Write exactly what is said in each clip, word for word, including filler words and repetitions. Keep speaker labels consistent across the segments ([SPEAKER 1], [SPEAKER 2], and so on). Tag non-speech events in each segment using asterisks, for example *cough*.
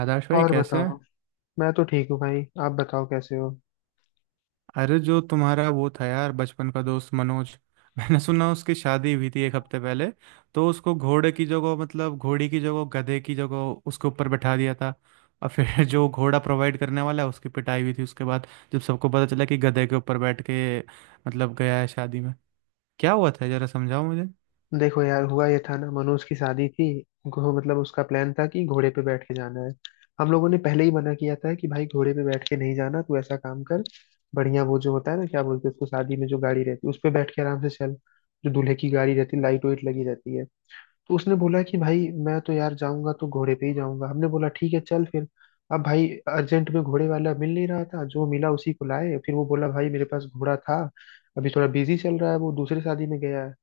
[SPEAKER 1] आदर्श भाई
[SPEAKER 2] और
[SPEAKER 1] कैसे
[SPEAKER 2] बताओ।
[SPEAKER 1] हैं?
[SPEAKER 2] मैं तो ठीक हूँ भाई, आप बताओ कैसे हो।
[SPEAKER 1] अरे, जो तुम्हारा वो था यार बचपन का दोस्त मनोज। *laughs* मैंने सुना उसकी शादी हुई थी एक हफ्ते पहले। तो उसको घोड़े की जगह मतलब घोड़ी की जगह गधे की जगह उसके ऊपर बैठा दिया था। और फिर *laughs* जो घोड़ा प्रोवाइड करने वाला है उसकी पिटाई हुई थी उसके बाद। जब सबको पता चला कि गधे के ऊपर बैठ के मतलब गया है शादी में, क्या हुआ था जरा समझाओ मुझे।
[SPEAKER 2] देखो यार, हुआ ये था ना, मनोज की शादी थी। घो- मतलब उसका प्लान था कि घोड़े पे बैठ के जाना है। हम लोगों ने पहले ही मना किया था कि भाई घोड़े पे बैठ के नहीं जाना, तू ऐसा काम कर, बढ़िया वो जो होता है ना, क्या बोलते हैं उसको, शादी में जो गाड़ी रहती है उस पे बैठ के आराम से चल। जो दूल्हे की गाड़ी रहती है, लाइट वाइट लगी रहती है। तो उसने बोला कि भाई मैं तो यार जाऊंगा तो घोड़े पे ही जाऊंगा। हमने बोला ठीक है चल फिर। अब भाई अर्जेंट में घोड़े वाला मिल नहीं रहा था, जो मिला उसी को लाए। फिर वो बोला भाई मेरे पास घोड़ा था, अभी थोड़ा बिजी चल रहा है, वो दूसरे शादी में गया है।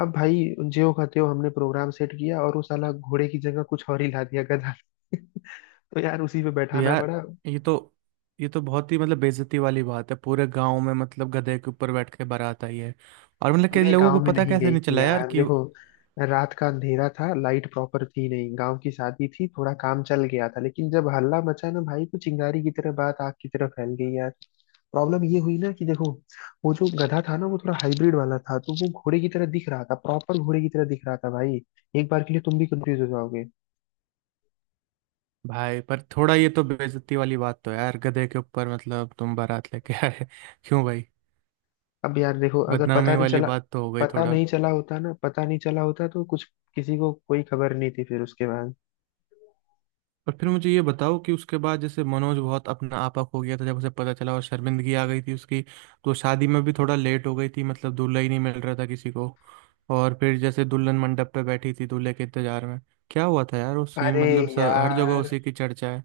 [SPEAKER 2] अब भाई ज्यों का त्यों हमने प्रोग्राम सेट किया, और वो साला घोड़े की जगह कुछ और ही ला दिया, गधा। *laughs* तो यार उसी पे
[SPEAKER 1] तो
[SPEAKER 2] बैठाना
[SPEAKER 1] यार,
[SPEAKER 2] पड़ा।
[SPEAKER 1] ये तो ये तो बहुत ही मतलब बेइज्जती वाली बात है, पूरे गांव में मतलब गधे के ऊपर बैठ के बारात आई है। और मतलब कई
[SPEAKER 2] पूरे
[SPEAKER 1] लोगों
[SPEAKER 2] गांव
[SPEAKER 1] को
[SPEAKER 2] में
[SPEAKER 1] पता
[SPEAKER 2] नहीं
[SPEAKER 1] कैसे
[SPEAKER 2] गई
[SPEAKER 1] नहीं
[SPEAKER 2] थी
[SPEAKER 1] चला यार
[SPEAKER 2] यार,
[SPEAKER 1] कि।
[SPEAKER 2] देखो रात का अंधेरा था, लाइट प्रॉपर थी नहीं, गांव की शादी थी, थोड़ा काम चल गया था। लेकिन जब हल्ला मचा ना भाई, तो चिंगारी की तरह बात आग की तरह फैल गई यार। प्रॉब्लम ये हुई ना कि देखो, वो जो गधा था ना, वो थोड़ा हाइब्रिड वाला था, तो वो घोड़े की तरह दिख रहा था, प्रॉपर घोड़े की तरह दिख रहा था भाई। एक बार के लिए तुम भी कंफ्यूज हो जाओगे।
[SPEAKER 1] भाई, पर थोड़ा ये तो बेइज्जती वाली बात तो है यार, गधे के ऊपर मतलब तुम बारात लेके आए *laughs* क्यों भाई?
[SPEAKER 2] अब यार देखो, अगर पता
[SPEAKER 1] बदनामी
[SPEAKER 2] नहीं
[SPEAKER 1] वाली
[SPEAKER 2] चला,
[SPEAKER 1] बात तो हो गई
[SPEAKER 2] पता
[SPEAKER 1] थोड़ा।
[SPEAKER 2] नहीं चला होता ना, पता नहीं चला होता तो कुछ, किसी को कोई खबर नहीं थी फिर उसके बाद।
[SPEAKER 1] और फिर मुझे ये बताओ कि उसके बाद जैसे मनोज बहुत अपना आपा खो गया था जब उसे पता चला, और शर्मिंदगी आ गई थी उसकी। तो शादी में भी थोड़ा लेट हो गई थी, मतलब दूल्हा ही नहीं मिल रहा था किसी को। और फिर जैसे दुल्हन मंडप पे बैठी थी दूल्हे के इंतजार में, क्या हुआ था यार वो सीन,
[SPEAKER 2] अरे
[SPEAKER 1] मतलब स- हर जगह
[SPEAKER 2] यार,
[SPEAKER 1] उसी की चर्चा है।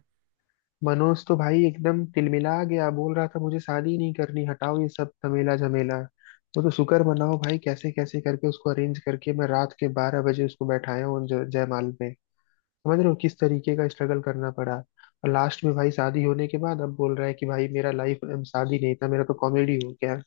[SPEAKER 2] मनोज तो भाई एकदम तिलमिला गया, बोल रहा था मुझे शादी नहीं करनी, हटाओ ये सब झमेला झमेला। वो तो शुक्र मनाओ भाई, कैसे कैसे करके उसको अरेंज करके मैं रात के बारह बजे उसको बैठाया हूँ ज- जयमाल पे। समझ रहे हो किस तरीके का स्ट्रगल करना पड़ा। और लास्ट में भाई शादी होने के बाद अब बोल रहा है कि भाई मेरा लाइफ, शादी नहीं था, मेरा तो कॉमेडी हो गया।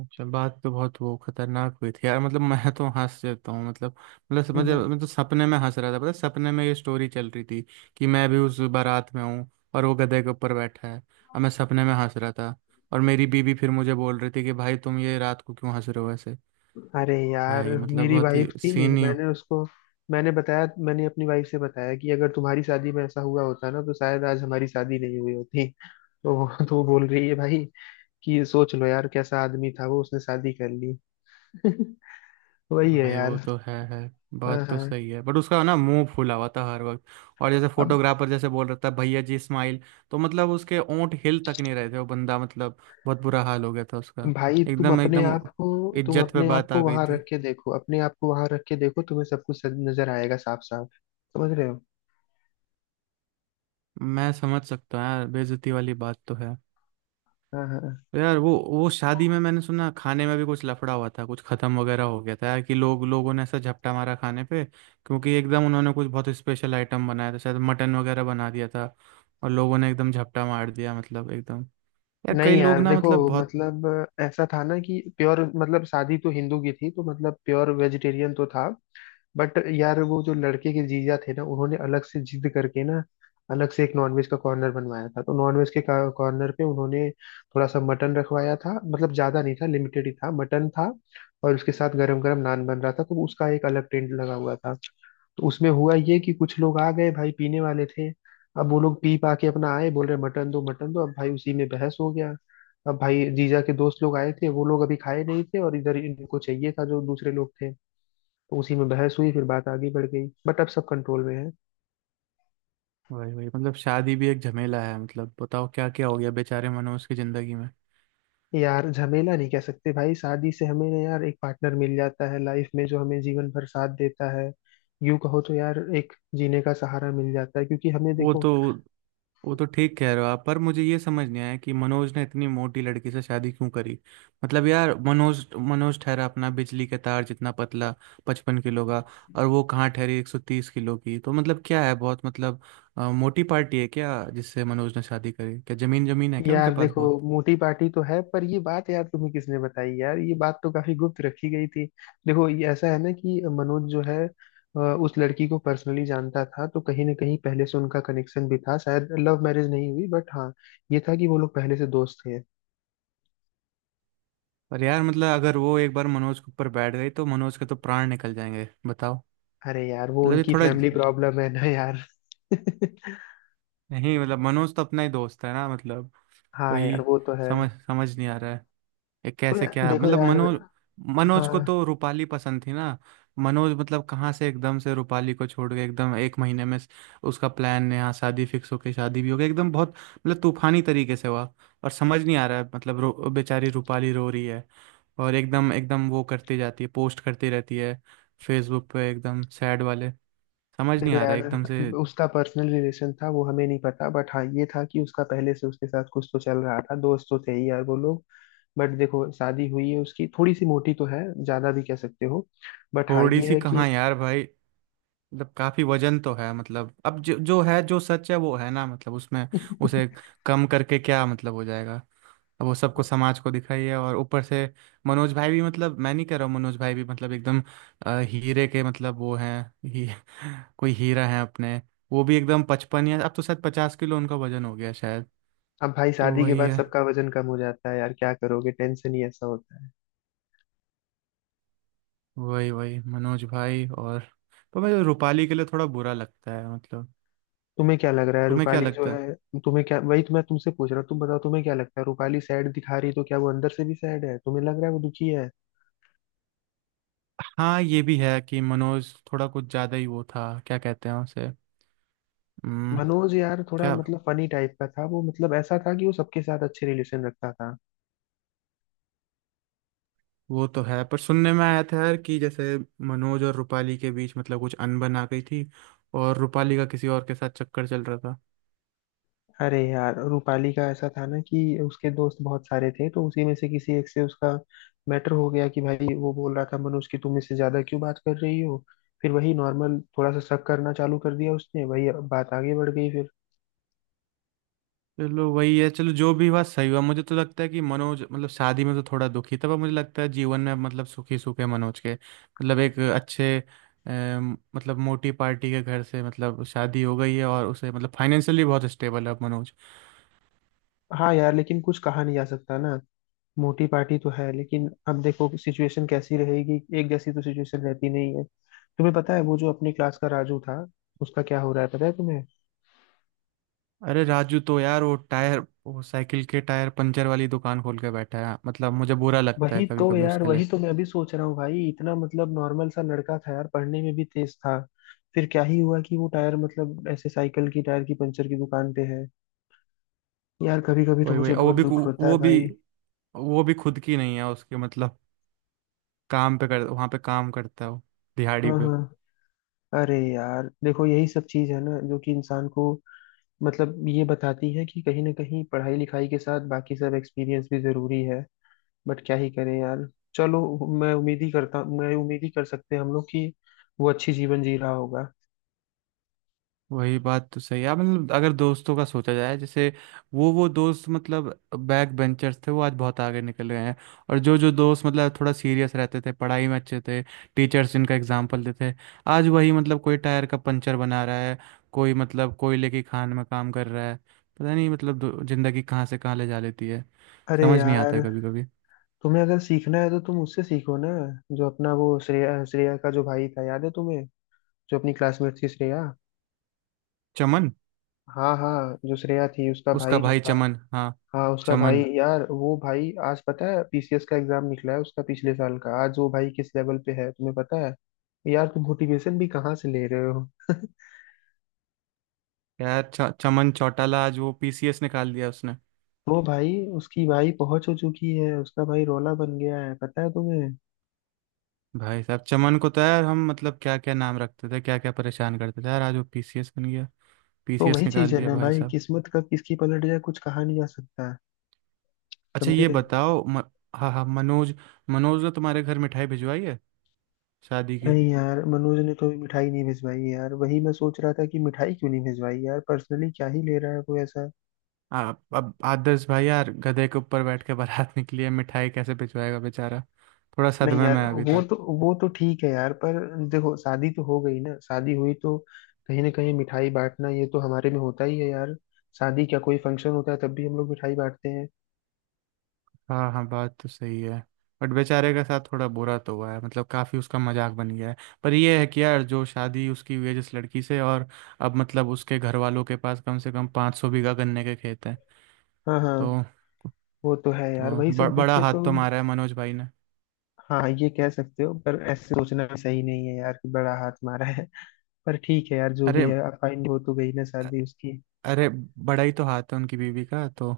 [SPEAKER 1] अच्छा, बात तो बहुत वो खतरनाक हुई थी यार, मतलब मैं तो हंस जाता हूँ मतलब। मतलब समझ,
[SPEAKER 2] हम्म।
[SPEAKER 1] मैं तो सपने में हंस रहा था, पता है, सपने में ये स्टोरी चल रही थी कि मैं भी उस बारात में हूँ, और वो गधे के ऊपर बैठा है, और मैं सपने में हंस रहा था। और मेरी बीबी फिर मुझे बोल रही थी कि भाई तुम ये रात को क्यों हंस रहे हो ऐसे।
[SPEAKER 2] अरे यार,
[SPEAKER 1] भाई मतलब
[SPEAKER 2] मेरी
[SPEAKER 1] बहुत ही
[SPEAKER 2] वाइफ थी,
[SPEAKER 1] सीन ही।
[SPEAKER 2] मैंने उसको मैंने बताया, मैंने अपनी वाइफ से बताया कि अगर तुम्हारी शादी में ऐसा हुआ होता ना तो शायद आज हमारी शादी नहीं हुई होती। तो वो *laughs* तो वो बोल रही है भाई कि ये सोच लो यार कैसा आदमी था वो, उसने शादी कर ली। *laughs* वही है
[SPEAKER 1] भाई
[SPEAKER 2] यार।
[SPEAKER 1] वो तो है है।
[SPEAKER 2] हाँ
[SPEAKER 1] बात तो
[SPEAKER 2] हाँ।
[SPEAKER 1] सही है, बट उसका ना मुंह फूला हुआ था हर वक्त। और जैसे
[SPEAKER 2] अब
[SPEAKER 1] फोटोग्राफर जैसे बोल रहा था, भैया जी स्माइल, तो मतलब उसके ओंठ हिल तक नहीं रहे थे, वो बंदा मतलब बहुत बुरा हाल हो गया था उसका।
[SPEAKER 2] भाई तुम
[SPEAKER 1] एकदम
[SPEAKER 2] अपने
[SPEAKER 1] एकदम
[SPEAKER 2] आप को तुम
[SPEAKER 1] इज्जत पे
[SPEAKER 2] अपने आप
[SPEAKER 1] बात आ
[SPEAKER 2] को
[SPEAKER 1] गई
[SPEAKER 2] वहां
[SPEAKER 1] थी।
[SPEAKER 2] रख के देखो, अपने आप को वहां रख के देखो, तुम्हें सब कुछ सज- नजर आएगा साफ साफ। समझ रहे हो।
[SPEAKER 1] मैं समझ सकता हूँ यार, बेइज्जती वाली बात तो है।
[SPEAKER 2] हाँ हाँ।
[SPEAKER 1] तो यार वो वो शादी में मैंने सुना खाने में भी कुछ लफड़ा हुआ था, कुछ खत्म वगैरह हो गया था यार। कि लोग, लोगों ने ऐसा झपटा मारा खाने पे, क्योंकि एकदम उन्होंने कुछ बहुत स्पेशल आइटम बनाया था, शायद मटन वगैरह बना दिया था। और लोगों ने एकदम झपटा मार दिया मतलब एकदम। यार
[SPEAKER 2] नहीं
[SPEAKER 1] कई लोग
[SPEAKER 2] यार, *laughs*
[SPEAKER 1] ना
[SPEAKER 2] देखो
[SPEAKER 1] मतलब बहुत।
[SPEAKER 2] मतलब ऐसा था ना कि प्योर, मतलब शादी तो हिंदू की थी, तो मतलब प्योर वेजिटेरियन तो था। बट यार वो जो लड़के के जीजा थे ना, उन्होंने अलग से जिद करके ना, अलग से एक नॉनवेज का कॉर्नर बनवाया था। तो नॉनवेज के कॉर्नर पे उन्होंने थोड़ा सा मटन रखवाया था, मतलब ज्यादा नहीं था, लिमिटेड ही था, मटन था। और उसके साथ गरम गरम नान बन रहा था, तो उसका एक अलग टेंट लगा हुआ था। तो उसमें हुआ ये कि कुछ लोग आ गए भाई, पीने वाले थे। अब वो लोग पी पा के अपना आए, बोल रहे मटन दो मटन दो, अब भाई उसी में बहस हो गया। अब भाई जीजा के दोस्त लोग आए थे, वो लोग अभी खाए नहीं थे, और इधर इनको चाहिए था जो दूसरे लोग थे। तो उसी में बहस हुई, फिर बात आगे बढ़ गई, बट अब सब कंट्रोल में है।
[SPEAKER 1] वही वही, मतलब शादी भी एक झमेला है, मतलब बताओ क्या क्या हो गया बेचारे मनोज की जिंदगी में।
[SPEAKER 2] यार झमेला नहीं कह सकते भाई, शादी से हमें ना यार एक पार्टनर मिल जाता है लाइफ में, जो हमें जीवन भर साथ देता है। यूं कहो तो यार एक जीने का सहारा मिल जाता है, क्योंकि हमें
[SPEAKER 1] वो
[SPEAKER 2] देखो,
[SPEAKER 1] तो वो तो ठीक कह रहे हो आप, पर मुझे ये समझ नहीं आया कि मनोज ने इतनी मोटी लड़की से शादी क्यों करी। मतलब यार, मनोज मनोज ठहरा अपना बिजली के तार जितना पतला, पचपन किलो का। और वो कहाँ ठहरी एक सौ तीस किलो की, तो मतलब क्या है बहुत मतलब, अ, मोटी पार्टी है क्या जिससे मनोज ने शादी करी? क्या जमीन जमीन है क्या उनके
[SPEAKER 2] यार
[SPEAKER 1] पास
[SPEAKER 2] देखो,
[SPEAKER 1] बहुत?
[SPEAKER 2] मोटी पार्टी तो है, पर ये बात यार तुम्हें किसने बताई, यार ये बात तो काफी गुप्त रखी गई थी। देखो ये ऐसा है ना कि मनोज जो है, अ, उस लड़की को पर्सनली जानता था, तो कहीं ना कहीं पहले से उनका कनेक्शन भी था, शायद लव मैरिज नहीं हुई, बट हाँ ये था कि वो लोग पहले से दोस्त थे।
[SPEAKER 1] पर यार मतलब, अगर वो एक बार मनोज के ऊपर बैठ गई तो मनोज के तो प्राण निकल जाएंगे, बताओ।
[SPEAKER 2] अरे यार वो
[SPEAKER 1] मतलब ये
[SPEAKER 2] उनकी
[SPEAKER 1] थोड़ा,
[SPEAKER 2] फैमिली प्रॉब्लम है ना यार। *laughs*
[SPEAKER 1] नहीं मतलब, मनोज तो अपना ही दोस्त है ना मतलब।
[SPEAKER 2] हाँ
[SPEAKER 1] वही।
[SPEAKER 2] यार वो तो है।
[SPEAKER 1] समझ समझ नहीं आ रहा है ये
[SPEAKER 2] तो
[SPEAKER 1] कैसे,
[SPEAKER 2] यार,
[SPEAKER 1] क्या
[SPEAKER 2] देखो
[SPEAKER 1] मतलब
[SPEAKER 2] यार
[SPEAKER 1] मनोज, मनोज
[SPEAKER 2] हाँ
[SPEAKER 1] को तो रूपाली पसंद थी ना। मनोज मतलब कहाँ से एकदम से रूपाली को छोड़ के, एकदम एक महीने में उसका प्लान यहाँ शादी फिक्स हो के शादी भी हो गई, एकदम बहुत मतलब तूफानी तरीके से हुआ। और समझ नहीं आ रहा है, मतलब रो, बेचारी रूपाली रो रही है। और एकदम एकदम वो करती जाती है, पोस्ट करती रहती है फेसबुक पे एकदम सैड वाले। समझ नहीं
[SPEAKER 2] देखो
[SPEAKER 1] आ रहा
[SPEAKER 2] यार,
[SPEAKER 1] है एकदम से।
[SPEAKER 2] उसका पर्सनल रिलेशन था वो हमें नहीं पता, बट हाँ ये था कि उसका पहले से उसके साथ कुछ तो चल रहा था, दोस्त तो थे ही यार वो लोग। बट देखो शादी हुई है उसकी, थोड़ी सी मोटी तो है, ज्यादा भी कह सकते हो, बट हाँ
[SPEAKER 1] थोड़ी
[SPEAKER 2] ये
[SPEAKER 1] सी
[SPEAKER 2] है
[SPEAKER 1] कहाँ
[SPEAKER 2] कि।
[SPEAKER 1] यार भाई, मतलब काफी वजन तो है, मतलब अब जो जो है, जो सच है वो है ना मतलब, उसमें उसे
[SPEAKER 2] *laughs*
[SPEAKER 1] कम करके क्या मतलब हो जाएगा? अब वो सबको, समाज को दिखाई है, और ऊपर से मनोज भाई भी, मतलब मैं नहीं कह रहा हूँ, मनोज भाई भी मतलब एकदम, अ, हीरे के मतलब वो हैं ही, *laughs* कोई हीरा है अपने? वो भी एकदम पचपन, या अब तो शायद पचास किलो उनका वजन हो गया शायद।
[SPEAKER 2] अब भाई
[SPEAKER 1] तो
[SPEAKER 2] शादी के
[SPEAKER 1] वही
[SPEAKER 2] बाद
[SPEAKER 1] है।
[SPEAKER 2] सबका वजन कम हो जाता है यार, क्या करोगे, टेंशन ही ऐसा होता है।
[SPEAKER 1] वही वही, मनोज भाई। और तो मुझे रूपाली के लिए थोड़ा बुरा लगता है मतलब।
[SPEAKER 2] तुम्हें क्या लग रहा है
[SPEAKER 1] तुम्हें क्या
[SPEAKER 2] रूपाली जो
[SPEAKER 1] लगता है?
[SPEAKER 2] है, तुम्हें क्या, वही तो मैं तुमसे पूछ रहा हूँ, तुम बताओ, तुम्हें क्या लगता है, रूपाली सैड दिखा रही है, तो क्या वो अंदर से भी सैड है, तुम्हें लग रहा है वो दुखी है।
[SPEAKER 1] हाँ, ये भी है कि मनोज थोड़ा कुछ ज्यादा ही वो था, क्या कहते हैं उसे। हम्म,
[SPEAKER 2] मनोज यार थोड़ा
[SPEAKER 1] क्या
[SPEAKER 2] मतलब फनी टाइप का था वो, मतलब ऐसा था कि वो सबके साथ अच्छे रिलेशन रखता था।
[SPEAKER 1] वो तो है, पर सुनने में आया था यार कि जैसे मनोज और रूपाली के बीच मतलब कुछ अनबन आ गई थी, और रूपाली का किसी और के साथ चक्कर चल रहा था।
[SPEAKER 2] अरे यार रूपाली का ऐसा था ना कि उसके दोस्त बहुत सारे थे, तो उसी में से किसी एक से उसका मैटर हो गया कि भाई वो बोल रहा था मनोज कि तुम इससे ज्यादा क्यों बात कर रही हो। फिर वही नॉर्मल थोड़ा सा शक करना चालू कर दिया उसने, वही बात आगे बढ़ गई फिर।
[SPEAKER 1] चलो वही है, चलो जो भी हुआ सही हुआ। मुझे तो लगता है कि मनोज मतलब शादी में तो थोड़ा दुखी था, पर मुझे लगता है जीवन में मतलब सुखी, सुख है मनोज के मतलब। एक अच्छे अम, मतलब मोटी पार्टी के घर से मतलब शादी हो गई है, और उसे मतलब फाइनेंशियली बहुत स्टेबल है अब मनोज।
[SPEAKER 2] हाँ यार, लेकिन कुछ कहा नहीं जा सकता ना। मोटी पार्टी तो है लेकिन अब देखो सिचुएशन कैसी रहेगी, एक जैसी तो सिचुएशन रहती नहीं है। तुम्हें पता है वो जो अपने क्लास का राजू था, उसका क्या हो रहा है पता है तुम्हें।
[SPEAKER 1] अरे राजू तो यार वो टायर, वो साइकिल के टायर पंचर वाली दुकान खोल के बैठा है, मतलब मुझे बुरा लगता है
[SPEAKER 2] वही
[SPEAKER 1] कभी
[SPEAKER 2] तो
[SPEAKER 1] कभी
[SPEAKER 2] यार,
[SPEAKER 1] उसके
[SPEAKER 2] वही
[SPEAKER 1] लिए।
[SPEAKER 2] तो मैं अभी सोच रहा हूँ भाई, इतना मतलब नॉर्मल सा लड़का था यार, पढ़ने में भी तेज था। फिर क्या ही हुआ कि वो टायर, मतलब ऐसे साइकिल की टायर की पंचर की दुकान पे है। यार कभी कभी तो
[SPEAKER 1] वही वही।
[SPEAKER 2] मुझे
[SPEAKER 1] और वो
[SPEAKER 2] बहुत
[SPEAKER 1] भी
[SPEAKER 2] दुख
[SPEAKER 1] कु-
[SPEAKER 2] होता
[SPEAKER 1] वो
[SPEAKER 2] है
[SPEAKER 1] भी,
[SPEAKER 2] भाई।
[SPEAKER 1] वो भी खुद की नहीं है उसके मतलब, काम पे कर, वहाँ पे काम करता है वो, दिहाड़ी
[SPEAKER 2] हाँ
[SPEAKER 1] पे।
[SPEAKER 2] हाँ। अरे यार देखो यही सब चीज है ना जो कि इंसान को, मतलब ये बताती है कि कहीं ना कहीं पढ़ाई लिखाई के साथ बाकी सब एक्सपीरियंस भी जरूरी है। बट क्या ही करें यार। चलो, मैं उम्मीद ही करता मैं उम्मीद ही कर सकते हैं हम लोग कि वो अच्छी जीवन जी रहा होगा।
[SPEAKER 1] वही बात तो सही है, मतलब अगर दोस्तों का सोचा जाए जैसे, वो वो दोस्त मतलब बैक बेंचर्स थे वो आज बहुत आगे निकल गए हैं। और जो जो दोस्त मतलब थोड़ा सीरियस रहते थे, पढ़ाई में अच्छे थे, टीचर्स जिनका एग्जाम्पल देते थे, आज वही मतलब कोई टायर का पंचर बना रहा है, कोई मतलब कोयले की खान में काम कर रहा है। पता नहीं मतलब दो- जिंदगी कहाँ से कहाँ ले जा लेती है,
[SPEAKER 2] अरे
[SPEAKER 1] समझ नहीं आता
[SPEAKER 2] यार,
[SPEAKER 1] है कभी कभी।
[SPEAKER 2] तुम्हें अगर सीखना है तो तुम उससे सीखो ना, जो अपना वो श्रेया श्रेया का जो भाई था याद है तुम्हें, जो अपनी क्लासमेट थी श्रेया।
[SPEAKER 1] चमन।
[SPEAKER 2] हाँ हाँ, जो श्रेया थी उसका
[SPEAKER 1] उसका
[SPEAKER 2] भाई जो
[SPEAKER 1] भाई
[SPEAKER 2] था,
[SPEAKER 1] चमन, हाँ।
[SPEAKER 2] हाँ उसका भाई
[SPEAKER 1] चमन।
[SPEAKER 2] यार, वो भाई आज पता है पी सी एस का एग्जाम निकला है उसका, पिछले साल का, आज वो भाई किस लेवल पे है तुम्हें पता है। यार तुम मोटिवेशन भी कहाँ से ले रहे हो।
[SPEAKER 1] यार च, चमन चौटाला, आज वो पी सी एस निकाल दिया उसने।
[SPEAKER 2] वो भाई, उसकी भाई पहुंच हो चुकी है, उसका भाई रोला बन गया है पता है तुम्हें।
[SPEAKER 1] भाई साहब चमन को तो यार, हम मतलब क्या क्या नाम रखते थे, क्या क्या परेशान करते थे यार, आज वो पीसीएस बन गया,
[SPEAKER 2] तो
[SPEAKER 1] पीसीएस
[SPEAKER 2] वही चीज
[SPEAKER 1] निकाल
[SPEAKER 2] है
[SPEAKER 1] दिया
[SPEAKER 2] ना
[SPEAKER 1] भाई
[SPEAKER 2] भाई,
[SPEAKER 1] साहब।
[SPEAKER 2] किस्मत कब किसकी पलट जाए कुछ कहा नहीं जा सकता।
[SPEAKER 1] अच्छा ये
[SPEAKER 2] समझे।
[SPEAKER 1] बताओ म, हाँ हाँ, मनोज, मनोज ने तुम्हारे घर मिठाई भिजवाई है शादी की?
[SPEAKER 2] नहीं यार मनोज ने तो अभी मिठाई नहीं भिजवाई यार, वही मैं सोच रहा था कि मिठाई क्यों नहीं भिजवाई, यार पर्सनली क्या ही ले रहा है वो ऐसा।
[SPEAKER 1] आ, अब आदर्श भाई यार, गधे के ऊपर बैठ के बारात निकली है, मिठाई कैसे भिजवाएगा बेचारा, थोड़ा
[SPEAKER 2] नहीं
[SPEAKER 1] सदमे में
[SPEAKER 2] यार
[SPEAKER 1] है अभी
[SPEAKER 2] वो
[SPEAKER 1] तक।
[SPEAKER 2] तो वो तो ठीक है यार पर देखो शादी तो हो गई ना, शादी हुई तो कहीं ना कहीं मिठाई बांटना ये तो हमारे में होता ही है यार। शादी क्या कोई फंक्शन होता है तब भी हम लोग मिठाई बांटते हैं।
[SPEAKER 1] हाँ हाँ, बात तो सही है। बट बेचारे के साथ थोड़ा बुरा तो हुआ है, मतलब काफ़ी उसका मजाक बन गया है। पर ये है कि यार, जो शादी उसकी हुई है जिस लड़की से, और अब मतलब उसके घर वालों के पास कम से कम पाँच सौ बीघा गन्ने के खेत हैं,
[SPEAKER 2] हाँ हाँ।
[SPEAKER 1] तो
[SPEAKER 2] वो तो है यार,
[SPEAKER 1] तो
[SPEAKER 2] वही
[SPEAKER 1] ब,
[SPEAKER 2] सब देख
[SPEAKER 1] बड़ा
[SPEAKER 2] के तो।
[SPEAKER 1] हाथ तो मारा है मनोज भाई ने।
[SPEAKER 2] हाँ ये कह सकते हो, पर ऐसे सोचना भी सही नहीं है यार कि बड़ा हाथ मारा है, पर ठीक है यार जो भी
[SPEAKER 1] अरे,
[SPEAKER 2] है, अब फाइनल हो तो गई ना शादी उसकी।
[SPEAKER 1] अरे बड़ा ही तो हाथ है उनकी बीवी का तो,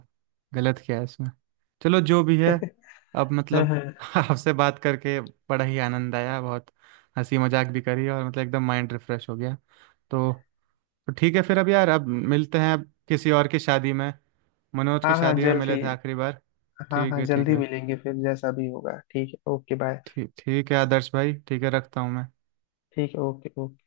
[SPEAKER 1] गलत क्या है इसमें? चलो जो भी है,
[SPEAKER 2] *laughs*
[SPEAKER 1] अब
[SPEAKER 2] हाँ
[SPEAKER 1] मतलब
[SPEAKER 2] हाँ।
[SPEAKER 1] *laughs* आपसे बात करके बड़ा ही आनंद आया बहुत, हंसी मजाक भी करी, और मतलब एकदम माइंड रिफ्रेश हो गया। तो तो ठीक है फिर, अब यार अब मिलते हैं, अब किसी और की शादी में। मनोज की
[SPEAKER 2] हाँ हाँ
[SPEAKER 1] शादी में मिले
[SPEAKER 2] जल्दी।
[SPEAKER 1] थे आखिरी बार।
[SPEAKER 2] हाँ
[SPEAKER 1] ठीक
[SPEAKER 2] हाँ
[SPEAKER 1] है, ठीक
[SPEAKER 2] जल्दी
[SPEAKER 1] है।
[SPEAKER 2] मिलेंगे फिर, जैसा भी होगा ठीक है, ओके बाय।
[SPEAKER 1] ठीक, ठीक है आदर्श भाई, ठीक है, रखता हूँ मैं।
[SPEAKER 2] ठीक है, ओके ओके।